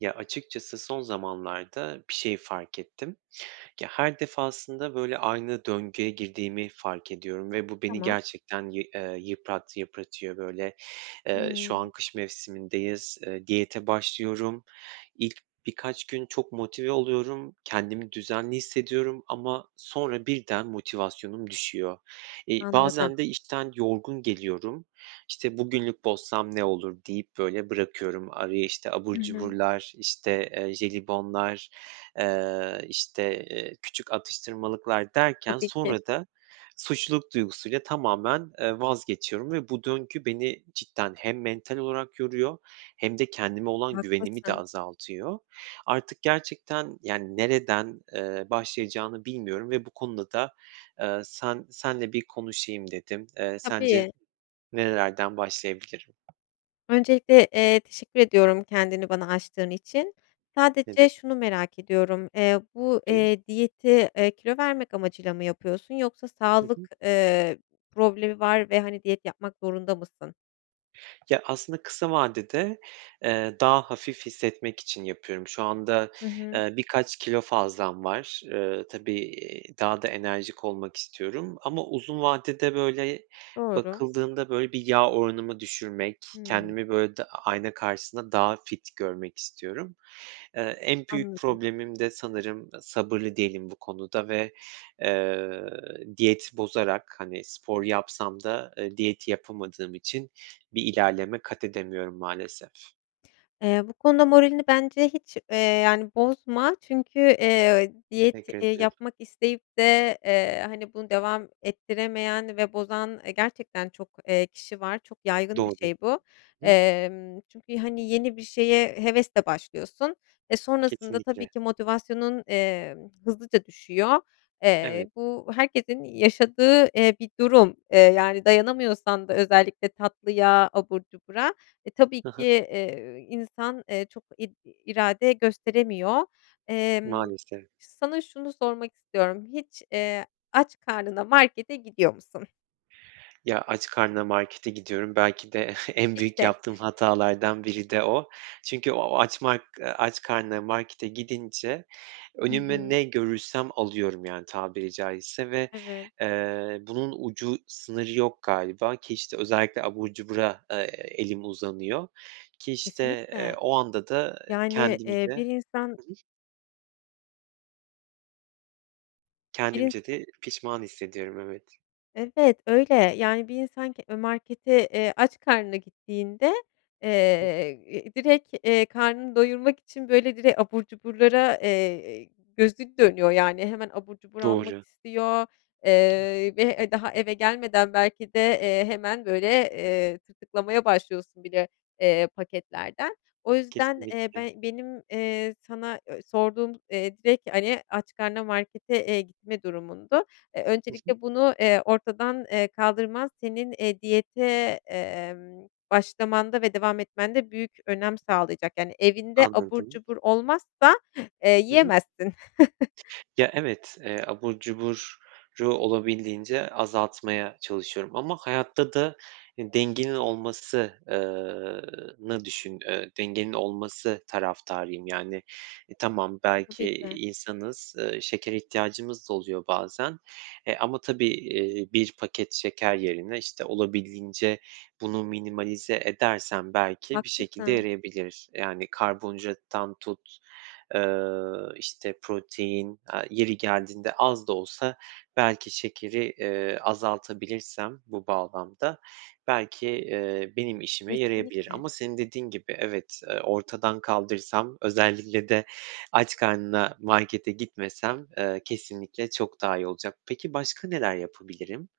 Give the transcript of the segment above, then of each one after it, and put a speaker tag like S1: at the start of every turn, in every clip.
S1: Ya, açıkçası son zamanlarda bir şey fark ettim. Ya, her defasında böyle aynı döngüye girdiğimi fark ediyorum ve bu, beni
S2: Tamam.
S1: gerçekten yı eee, yıprat yıpratıyor böyle. Eee, şu
S2: Hıı.
S1: an kış mevsimindeyiz, eee, diyete başlıyorum. İlk birkaç gün çok motive oluyorum. Kendimi düzenli hissediyorum ama sonra birden motivasyonum düşüyor. İii,
S2: Anladım.
S1: bazen de işten yorgun geliyorum. İşte, "Bugünlük bozsam ne olur?" deyip böyle bırakıyorum. Araya, işte, abur
S2: Hı hı.
S1: cuburlar, işte, eee, jelibonlar, eee, işte, eee, küçük atıştırmalıklar derken
S2: Tabii ki.
S1: sonra da suçluluk duygusuyla tamamen, eee, vazgeçiyorum ve bu döngü beni cidden hem mental olarak yoruyor hem de kendime olan güvenimi de
S2: Haklısın.
S1: azaltıyor. Artık gerçekten, yani, nereden, eee, başlayacağını bilmiyorum ve bu konuda da, eee, sen seninle bir konuşayım dedim. Eee, sence
S2: Tabii.
S1: nerelerden başlayabilirim?
S2: Öncelikle, eee, teşekkür ediyorum kendini bana açtığın için.
S1: Ne
S2: Sadece şunu
S1: demek.
S2: merak ediyorum, eee, bu,
S1: [unintelligible]
S2: eee, diyeti, eee, kilo vermek amacıyla mı yapıyorsun yoksa
S1: Hı
S2: sağlık,
S1: hı.
S2: eee, problemi var ve, hani, diyet yapmak zorunda mısın?
S1: Ya, aslında kısa vadede, eee, daha hafif hissetmek için yapıyorum. Şu anda,
S2: Hı hı.
S1: eee, birkaç kilo fazlam var. Iıı, tabii, iii, daha da enerjik olmak istiyorum ama uzun vadede, böyle,
S2: Doğru.
S1: bakıldığında, böyle, bir yağ oranımı düşürmek,
S2: Hıı.
S1: kendimi, böyle, da ayna karşısında daha fit görmek istiyorum. Eee, en büyük
S2: Anladım.
S1: problemim de sanırım sabırlı değilim bu konuda ve, eee, diyet bozarak, hani, spor yapsam da, eee, diyeti yapamadığım için bir ilerleme kat edemiyorum maalesef.
S2: Eee, bu konuda moralini bence hiç, eee, yani, bozma çünkü, eee, diyet,
S1: Teşekkür
S2: eee,
S1: ederim.
S2: yapmak isteyip de, eee, hani, bunu devam ettiremeyen ve bozan, eee, gerçekten çok, eee, kişi var, çok yaygın bir
S1: Doğru.
S2: şey bu.
S1: Hı.
S2: Emm, çünkü, hani, yeni bir şeye hevesle başlıyorsun ve sonrasında tabii
S1: Kesinlikle.
S2: ki motivasyonun, emm, hızlıca düşüyor.
S1: Evet.
S2: Eee, bu herkesin yaşadığı, eee, bir durum, eee, yani, dayanamıyorsan da özellikle tatlıya, abur cubura, e, tabii
S1: Hı
S2: ki,
S1: hı.
S2: eee, insan çok id irade gösteremiyor. Emm,
S1: Maalesef.
S2: sana şunu sormak istiyorum, hiç, eee, aç karnına markete gidiyor musun?
S1: Ya, aç karnına markete gidiyorum, belki de en büyük
S2: İşte.
S1: yaptığım hatalardan biri de o. Çünkü o açmak eee, aç karnına markete gidince
S2: Hı
S1: önüme
S2: hı.
S1: ne görürsem alıyorum, yani, tabiri caizse. Ve,
S2: Evet.
S1: eee, bunun ucu sınırı yok galiba. Ki, işte, özellikle abur cubura, eee, elim uzanıyor. Ki, işte, eee,
S2: Kesinlikle.
S1: o anda da, eee,
S2: Yani,
S1: kendimce
S2: eee, bir insan
S1: Hı hı.
S2: Bir ins
S1: Kendimce de pişman hissediyorum, evet.
S2: Evet öyle. Yani, bir insan ke e markete, eee, aç karnına gittiğinde, eee, direkt, eee, karnını doyurmak için böyle direkt abur cuburlara, eee, gözü dönüyor, yani, hemen abur cubur almak
S1: Doğru.
S2: istiyor, eee, ve, eee, daha eve gelmeden belki de, eee, hemen böyle, eee, tırtıklamaya başlıyorsun bile, eee, paketlerden. O yüzden, eee,
S1: Kesinlikle.
S2: be benim, eee, sana ö sorduğum, eee, direkt, hani, aç karnına markete, eee, gitme durumundu. Eee,
S1: Hı hı.
S2: öncelikle bunu, eee, ortadan, eee, kaldırman, senin, eee, diyete, emm, başlamanda ve devam etmende büyük önem sağlayacak. Yani, evinde abur
S1: Anladım.
S2: cubur olmazsa, eee,
S1: Hı hı.
S2: yiyemezsin.
S1: Ya, evet, eee, abur cuburu olabildiğince azaltmaya çalışıyorum ama hayatta da, ııı, dengenin olması eee, nı düşün dengenin olması taraftarıyım. Yani, e, tamam belki,
S2: Tabii ki.
S1: iii, insanız, şekere ihtiyacımız da oluyor bazen, eee, ama tabii, eee, 1 paket şeker yerine, işte, olabildiğince bunu minimalize edersem belki bir şekilde
S2: Haklısın.
S1: yarayabilir. Yani, karbonhidrattan tut, eee, işte, protein, aaa, yeri geldiğinde az da olsa belki şekeri, eee, azaltabilirsem bu bağlamda belki, eee, benim işime yarayabilir.
S2: Kesinlikle.
S1: Ama senin dediğin gibi evet, eee, ortadan kaldırsam, özellikle de aç karnına markete gitmesem, eee, kesinlikle çok daha iyi olacak. Peki, başka neler yapabilirim?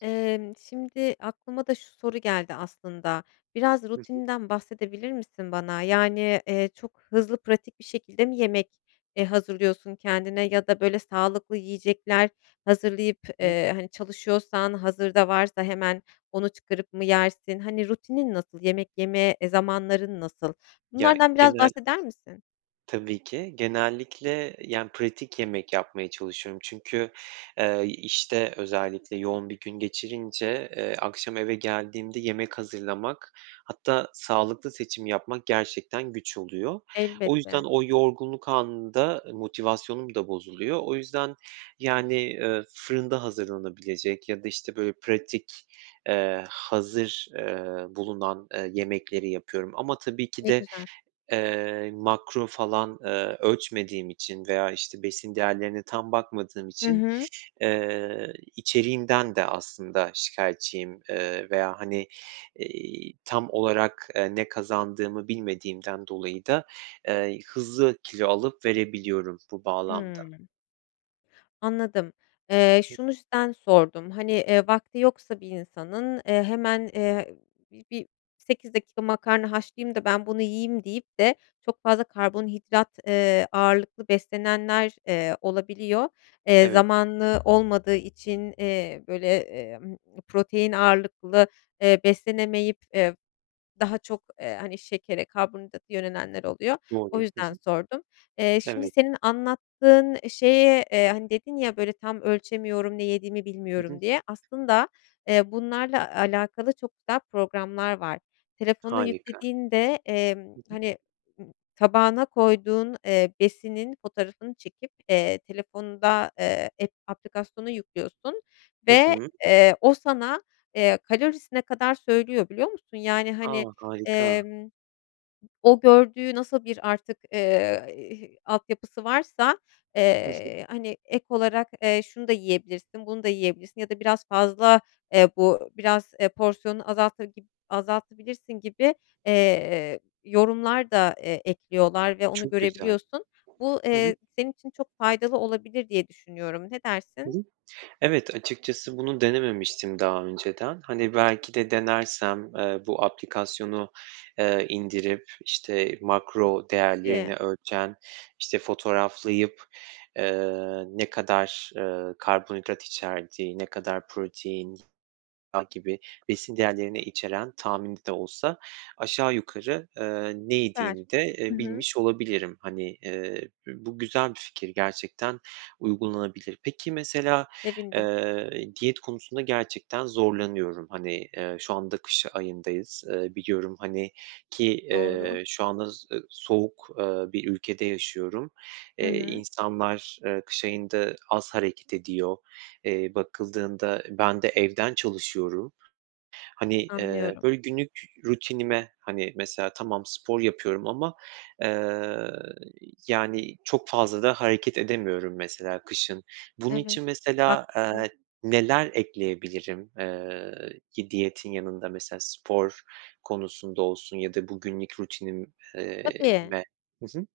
S2: Emm, şimdi aklıma da şu soru geldi aslında. Biraz
S1: Hı hı.
S2: rutininden bahsedebilir misin bana? Yani, eee, çok hızlı, pratik bir şekilde mi yemek, eee, hazırlıyorsun kendine ya da böyle sağlıklı yiyecekler hazırlayıp, eee, hani, çalışıyorsan hazırda varsa hemen onu çıkarıp mı yersin? Hani, rutinin nasıl? Yemek yeme, eee, zamanların nasıl?
S1: Ya,
S2: Bunlardan biraz
S1: genel
S2: bahseder misin?
S1: Tabii ki. Genellikle, yani, pratik yemek yapmaya çalışıyorum. Çünkü, eee, işte özellikle yoğun bir gün geçirince, eee, akşam eve geldiğimde yemek hazırlamak, hatta sağlıklı seçim yapmak gerçekten güç oluyor. O yüzden
S2: Elbette.
S1: o yorgunluk anında motivasyonum da bozuluyor. O yüzden, yani, eee, fırında hazırlanabilecek ya da, işte, böyle pratik, eee, hazır, eee, bulunan, eee, yemekleri yapıyorum ama tabii ki
S2: Ne
S1: de,
S2: güzel.
S1: eee, makro falan, eee, ölçmediğim için veya, işte, besin değerlerine tam bakmadığım
S2: Hı
S1: için,
S2: hı.
S1: eee, içeriğinden de aslında şikayetçiyim. Eee, veya, hani, eee, tam olarak ne kazandığımı bilmediğimden dolayı da, eee, hızlı kilo alıp verebiliyorum bu bağlamda.
S2: Hıı. Anladım. Eee, şu yüzden sordum; hani, vakti yoksa bir insanın, eee, hemen, eee, bi bir, "8 dakika makarna haşlayayım da ben bunu yiyeyim" deyip de çok fazla karbonhidrat, eee, ağırlıklı beslenenler, eee, olabiliyor. Eee,
S1: Evet.
S2: zamanı olmadığı için, eee, böyle, eee, mmm, protein ağırlıklı, eee, beslenemeyip, eee, daha çok, eee, hani, şekere, karbonhidrata yönelenler oluyor. O
S1: Doğru. Hı
S2: yüzden
S1: hı.
S2: sordum. Eee, şimdi
S1: Evet.
S2: senin anlattığın şeye, eee, hani, dedin ya böyle "Tam ölçemiyorum, ne yediğimi
S1: Hı hı.
S2: bilmiyorum" diye, aslında, eee, bunlarla alakalı çok güzel programlar var. Telefona
S1: Harika.
S2: yüklediğinde, emm,
S1: Hı hı.
S2: hani, ııı, tabağına koyduğun, eee, besinin fotoğrafını çekip, eee, telefonda, eee, ep aplikasyonu yüklüyorsun
S1: Hı
S2: ve,
S1: hı.
S2: eee, o sana, eee, kalorisine kadar söylüyor, biliyor musun? Yani,
S1: A!
S2: hani,
S1: harika.
S2: emm, o gördüğü nasıl bir artık, eee, hi altyapısı varsa,
S1: Hı hı.
S2: eee, hani, ek olarak, eee, "Şunu da yiyebilirsin, bunu da yiyebilirsin" ya da "Biraz fazla, eee, bu biraz, eee, porsiyonunu azalta gib azaltabilirsin" gibi, eee, yorumlar da, eee, ekliyorlar ve onu
S1: Çok güzel.
S2: görebiliyorsun. Bu,
S1: Hı hı.
S2: eee, senin için çok faydalı olabilir diye düşünüyorum. Ne
S1: Hı
S2: dersin?
S1: hı. Evet, açıkçası bunu denememiştim daha önceden. Hani, belki de denersem, eee, bu aplikasyonu, eee, indirip, işte, makro
S2: Tabii.
S1: değerlerini ölçen, işte, fotoğraflayıp, eee, ne kadar, eee, karbonhidrat içerdiği, ne kadar protein [unintelligible] gibi besin değerlerini içeren tahmini de olsa aşağı yukarı, eee, ne
S2: Süper!
S1: yediğimi de,
S2: I
S1: eee,
S2: hı.
S1: bilmiş olabilirim. Hani, eee, bü bu güzel bir fikir gerçekten, uygulanabilir. Peki, mesela,
S2: Sevindim.
S1: eee, diyet konusunda gerçekten zorlanıyorum. Hani, eee, şu anda kış ayındayız, eee, biliyorum, hani, ki,
S2: Doğru.
S1: eee, şu anda s e soğuk, eee, bir ülkede yaşıyorum.
S2: Hı
S1: Eee,
S2: hı.
S1: insanlar, eee, kış ayında az hareket ediyor. Eee, bakıldığında ben de evden çalışıyorum. Hani, eee,
S2: Anlıyorum.
S1: böyle günlük rutinime, hani, mesela tamam, spor yapıyorum ama, eee, yani, çok fazla da hareket edemiyorum mesela kışın. Bunun
S2: Evet,
S1: için mesela,
S2: haklısın.
S1: eee, neler ekleyebilirim, eee, yi diyetin yanında mesela spor konusunda olsun ya da bu, günlük rutinim eee,
S2: Tabii.
S1: me? Hı hı.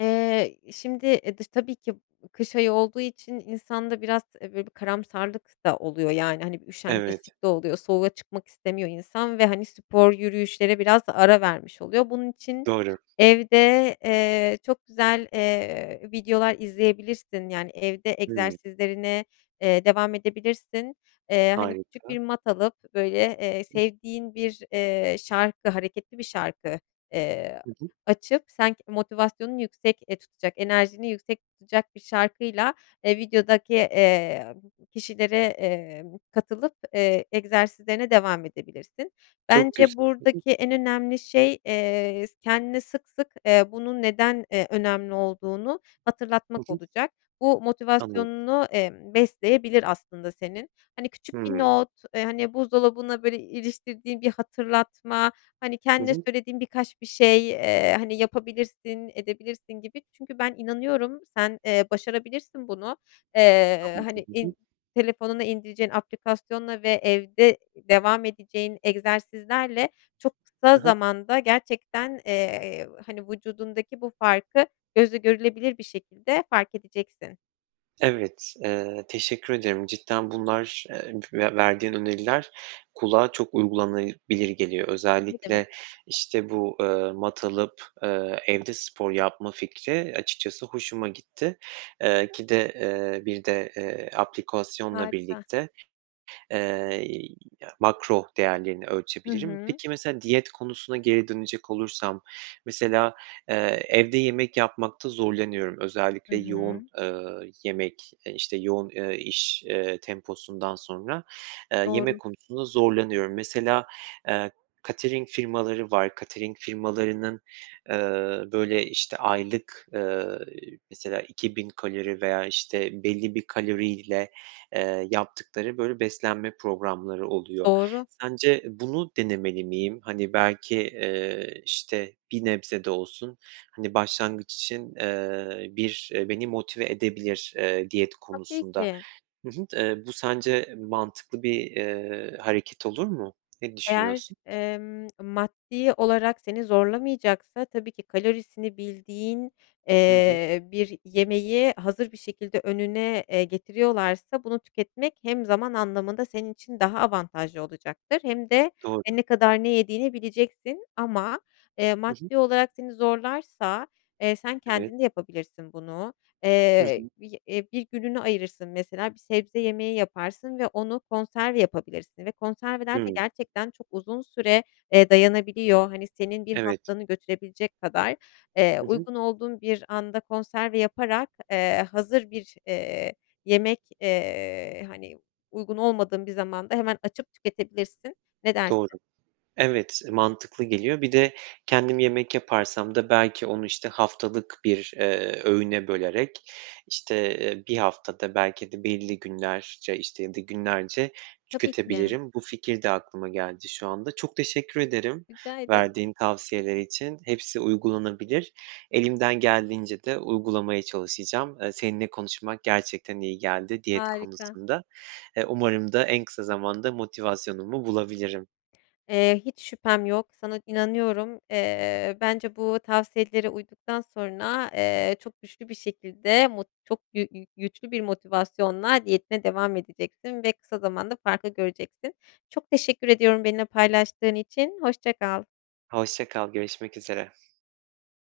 S2: Eee, şimdi e, dış tabii ki kış ayı olduğu için insanda biraz, eee, böyle bir karamsarlık da oluyor, yani, hani, bir
S1: Evet.
S2: üşengeçlik de oluyor, soğuğa çıkmak istemiyor insan ve, hani, spor, yürüyüşlere biraz ara vermiş oluyor. Bunun için
S1: Doğru.
S2: evde, eee, çok güzel, eee, videolar izleyebilirsin. Yani, evde
S1: Hıı.
S2: egzersizlerine, eee, devam edebilirsin. Eee, hani, küçük
S1: Harika.
S2: bir mat alıp böyle, eee, sevdiğin bir, eee, şarkı, hareketli bir şarkı, eee,
S1: Hı hı.
S2: açıp, sen k motivasyonunu yüksek, eee, tutacak, enerjini yüksek tutacak bir şarkıyla, eee, videodaki, eee, kişilere, eee, katılıp, eee, egzersizlerine devam edebilirsin.
S1: Çok
S2: Bence
S1: güz [unintelligible]
S2: buradaki en önemli şey, eee, s kendine sık sık, eee, bunun neden, eee, önemli olduğunu
S1: Hı
S2: hatırlatmak
S1: hı.
S2: olacak. Bu
S1: Anla
S2: motivasyonunu, emm, besleyebilir aslında senin. Hani, küçük bir
S1: Hıı.
S2: not, eee, hani, buzdolabına, böyle, iliştirdiğin bir hatırlatma, hani,
S1: Hı
S2: kendine
S1: hı.
S2: söylediğin birkaç bir şey, eee, hani, "Yapabilirsin, edebilirsin!" gibi, çünkü ben inanıyorum, sen, eee, başarabilirsin bunu. Eee,
S1: Anladım.
S2: hani,
S1: Hı hı.
S2: in telefonuna indireceğin aplikasyonla ve evde devam edeceğin egzersizlerle çok kısa
S1: Hı hı.
S2: zamanda gerçekten, eee, hani, vücudundaki bu farkı gözle görülebilir bir şekilde fark edeceksin.
S1: Evet, eee, teşekkür ederim. Cidden bunlar, eee, ve verdiğin öneriler kulağa çok uygulanabilir geliyor.
S2: Ne demek.
S1: Özellikle, işte, bu, eee, mat alıp, eee, evde spor yapma fikri açıkçası hoşuma gitti. Eee, ki de, eee, bir de, eee, aplikasyonla
S2: Harika.
S1: birlikte, eee, ya makro değerlerini
S2: Hı
S1: ölçebilirim.
S2: hı.
S1: Peki, mesela diyet konusuna geri dönecek olursam mesela, eee, evde yemek yapmakta zorlanıyorum,
S2: Hı
S1: özellikle yoğun,
S2: hı.
S1: eee, yemek, eee, işte, yoğun, eee, iş, eee, temposundan sonra, eee, yemek
S2: Doğru.
S1: konusunda zorlanıyorum. Mesela, eee, catering firmaları var. Catering firmalarının, ııı, böyle, işte, aylık, eee, mesela 2.000 kalori veya, işte, belli bir kaloriyle, eee, yaptıkları, böyle, beslenme programları oluyor.
S2: Doğru.
S1: Sence bunu denemeli miyim? Hani, belki, eee, işte, bir nebze de olsun, hani, başlangıç için, eee, bir beni motive edebilir, eee, diyet
S2: Tabii
S1: konusunda.
S2: ki.
S1: Hı hı. Eee, bu sence mantıklı bir, eee, hareket olur mu? Ne
S2: Eğer,
S1: düşünüyorsun?
S2: emm, maddi olarak seni zorlamayacaksa tabii ki kalorisini bildiğin,
S1: Hı hı.
S2: eee, bir yemeği hazır bir şekilde önüne, eee, getiriyorlarsa bunu tüketmek hem zaman anlamında senin için daha avantajlı olacaktır hem de e,
S1: Doğru.
S2: ne kadar ne yediğini bileceksin. Ama, eee,
S1: Hı hı.
S2: maddi olarak seni zorlarsa, eee, sen
S1: Evet.
S2: kendin de yapabilirsin bunu.
S1: Hı
S2: Eee,
S1: hı.
S2: bi eee, 1 gününü ayırırsın mesela bir sebze yemeği yaparsın ve onu konserve yapabilirsin ve konserveler de
S1: Hıı.
S2: gerçekten çok uzun süre, eee, dayanabiliyor, hani, senin 1
S1: Evet.
S2: haftanı götürebilecek kadar. Eee,
S1: Hı hı.
S2: uygun olduğun bir anda konserve yaparak, eee, hazır bir, eee, yemek, eee, hani, uygun olmadığın bir zamanda hemen açıp tüketebilirsin, ne dersin?
S1: Doğru. Evet, mantıklı geliyor. Bir de kendim yemek yaparsam da belki onu, işte, haftalık bir, eee, öğüne bölerek, işte, eee, 1 haftada belki de belli günlerce, işte, ya da günlerce
S2: Tabii ki.
S1: tüketebilirim. Bu fikir de aklıma geldi şu anda. Çok teşekkür ederim,
S2: Rica ederim.
S1: verdiğin tavsiyeler için. Hepsi uygulanabilir. Elimden geldiğince de uygulamaya çalışacağım. Eee, seninle konuşmak gerçekten iyi geldi diyet
S2: Harika.
S1: konusunda. Eee, umarım da en kısa zamanda motivasyonumu bulabilirim.
S2: Eee, hiç şüphem yok, sana inanıyorum. Eee, bence bu tavsiyelere uyduktan sonra, eee, çok güçlü bir şekilde, mut çok gü gü güçlü bir motivasyonla diyetine devam edeceksin ve kısa zamanda farkı göreceksin. Çok teşekkür ediyorum benimle paylaştığın için, hoşça kal.
S1: Hoşça kal, görüşmek üzere.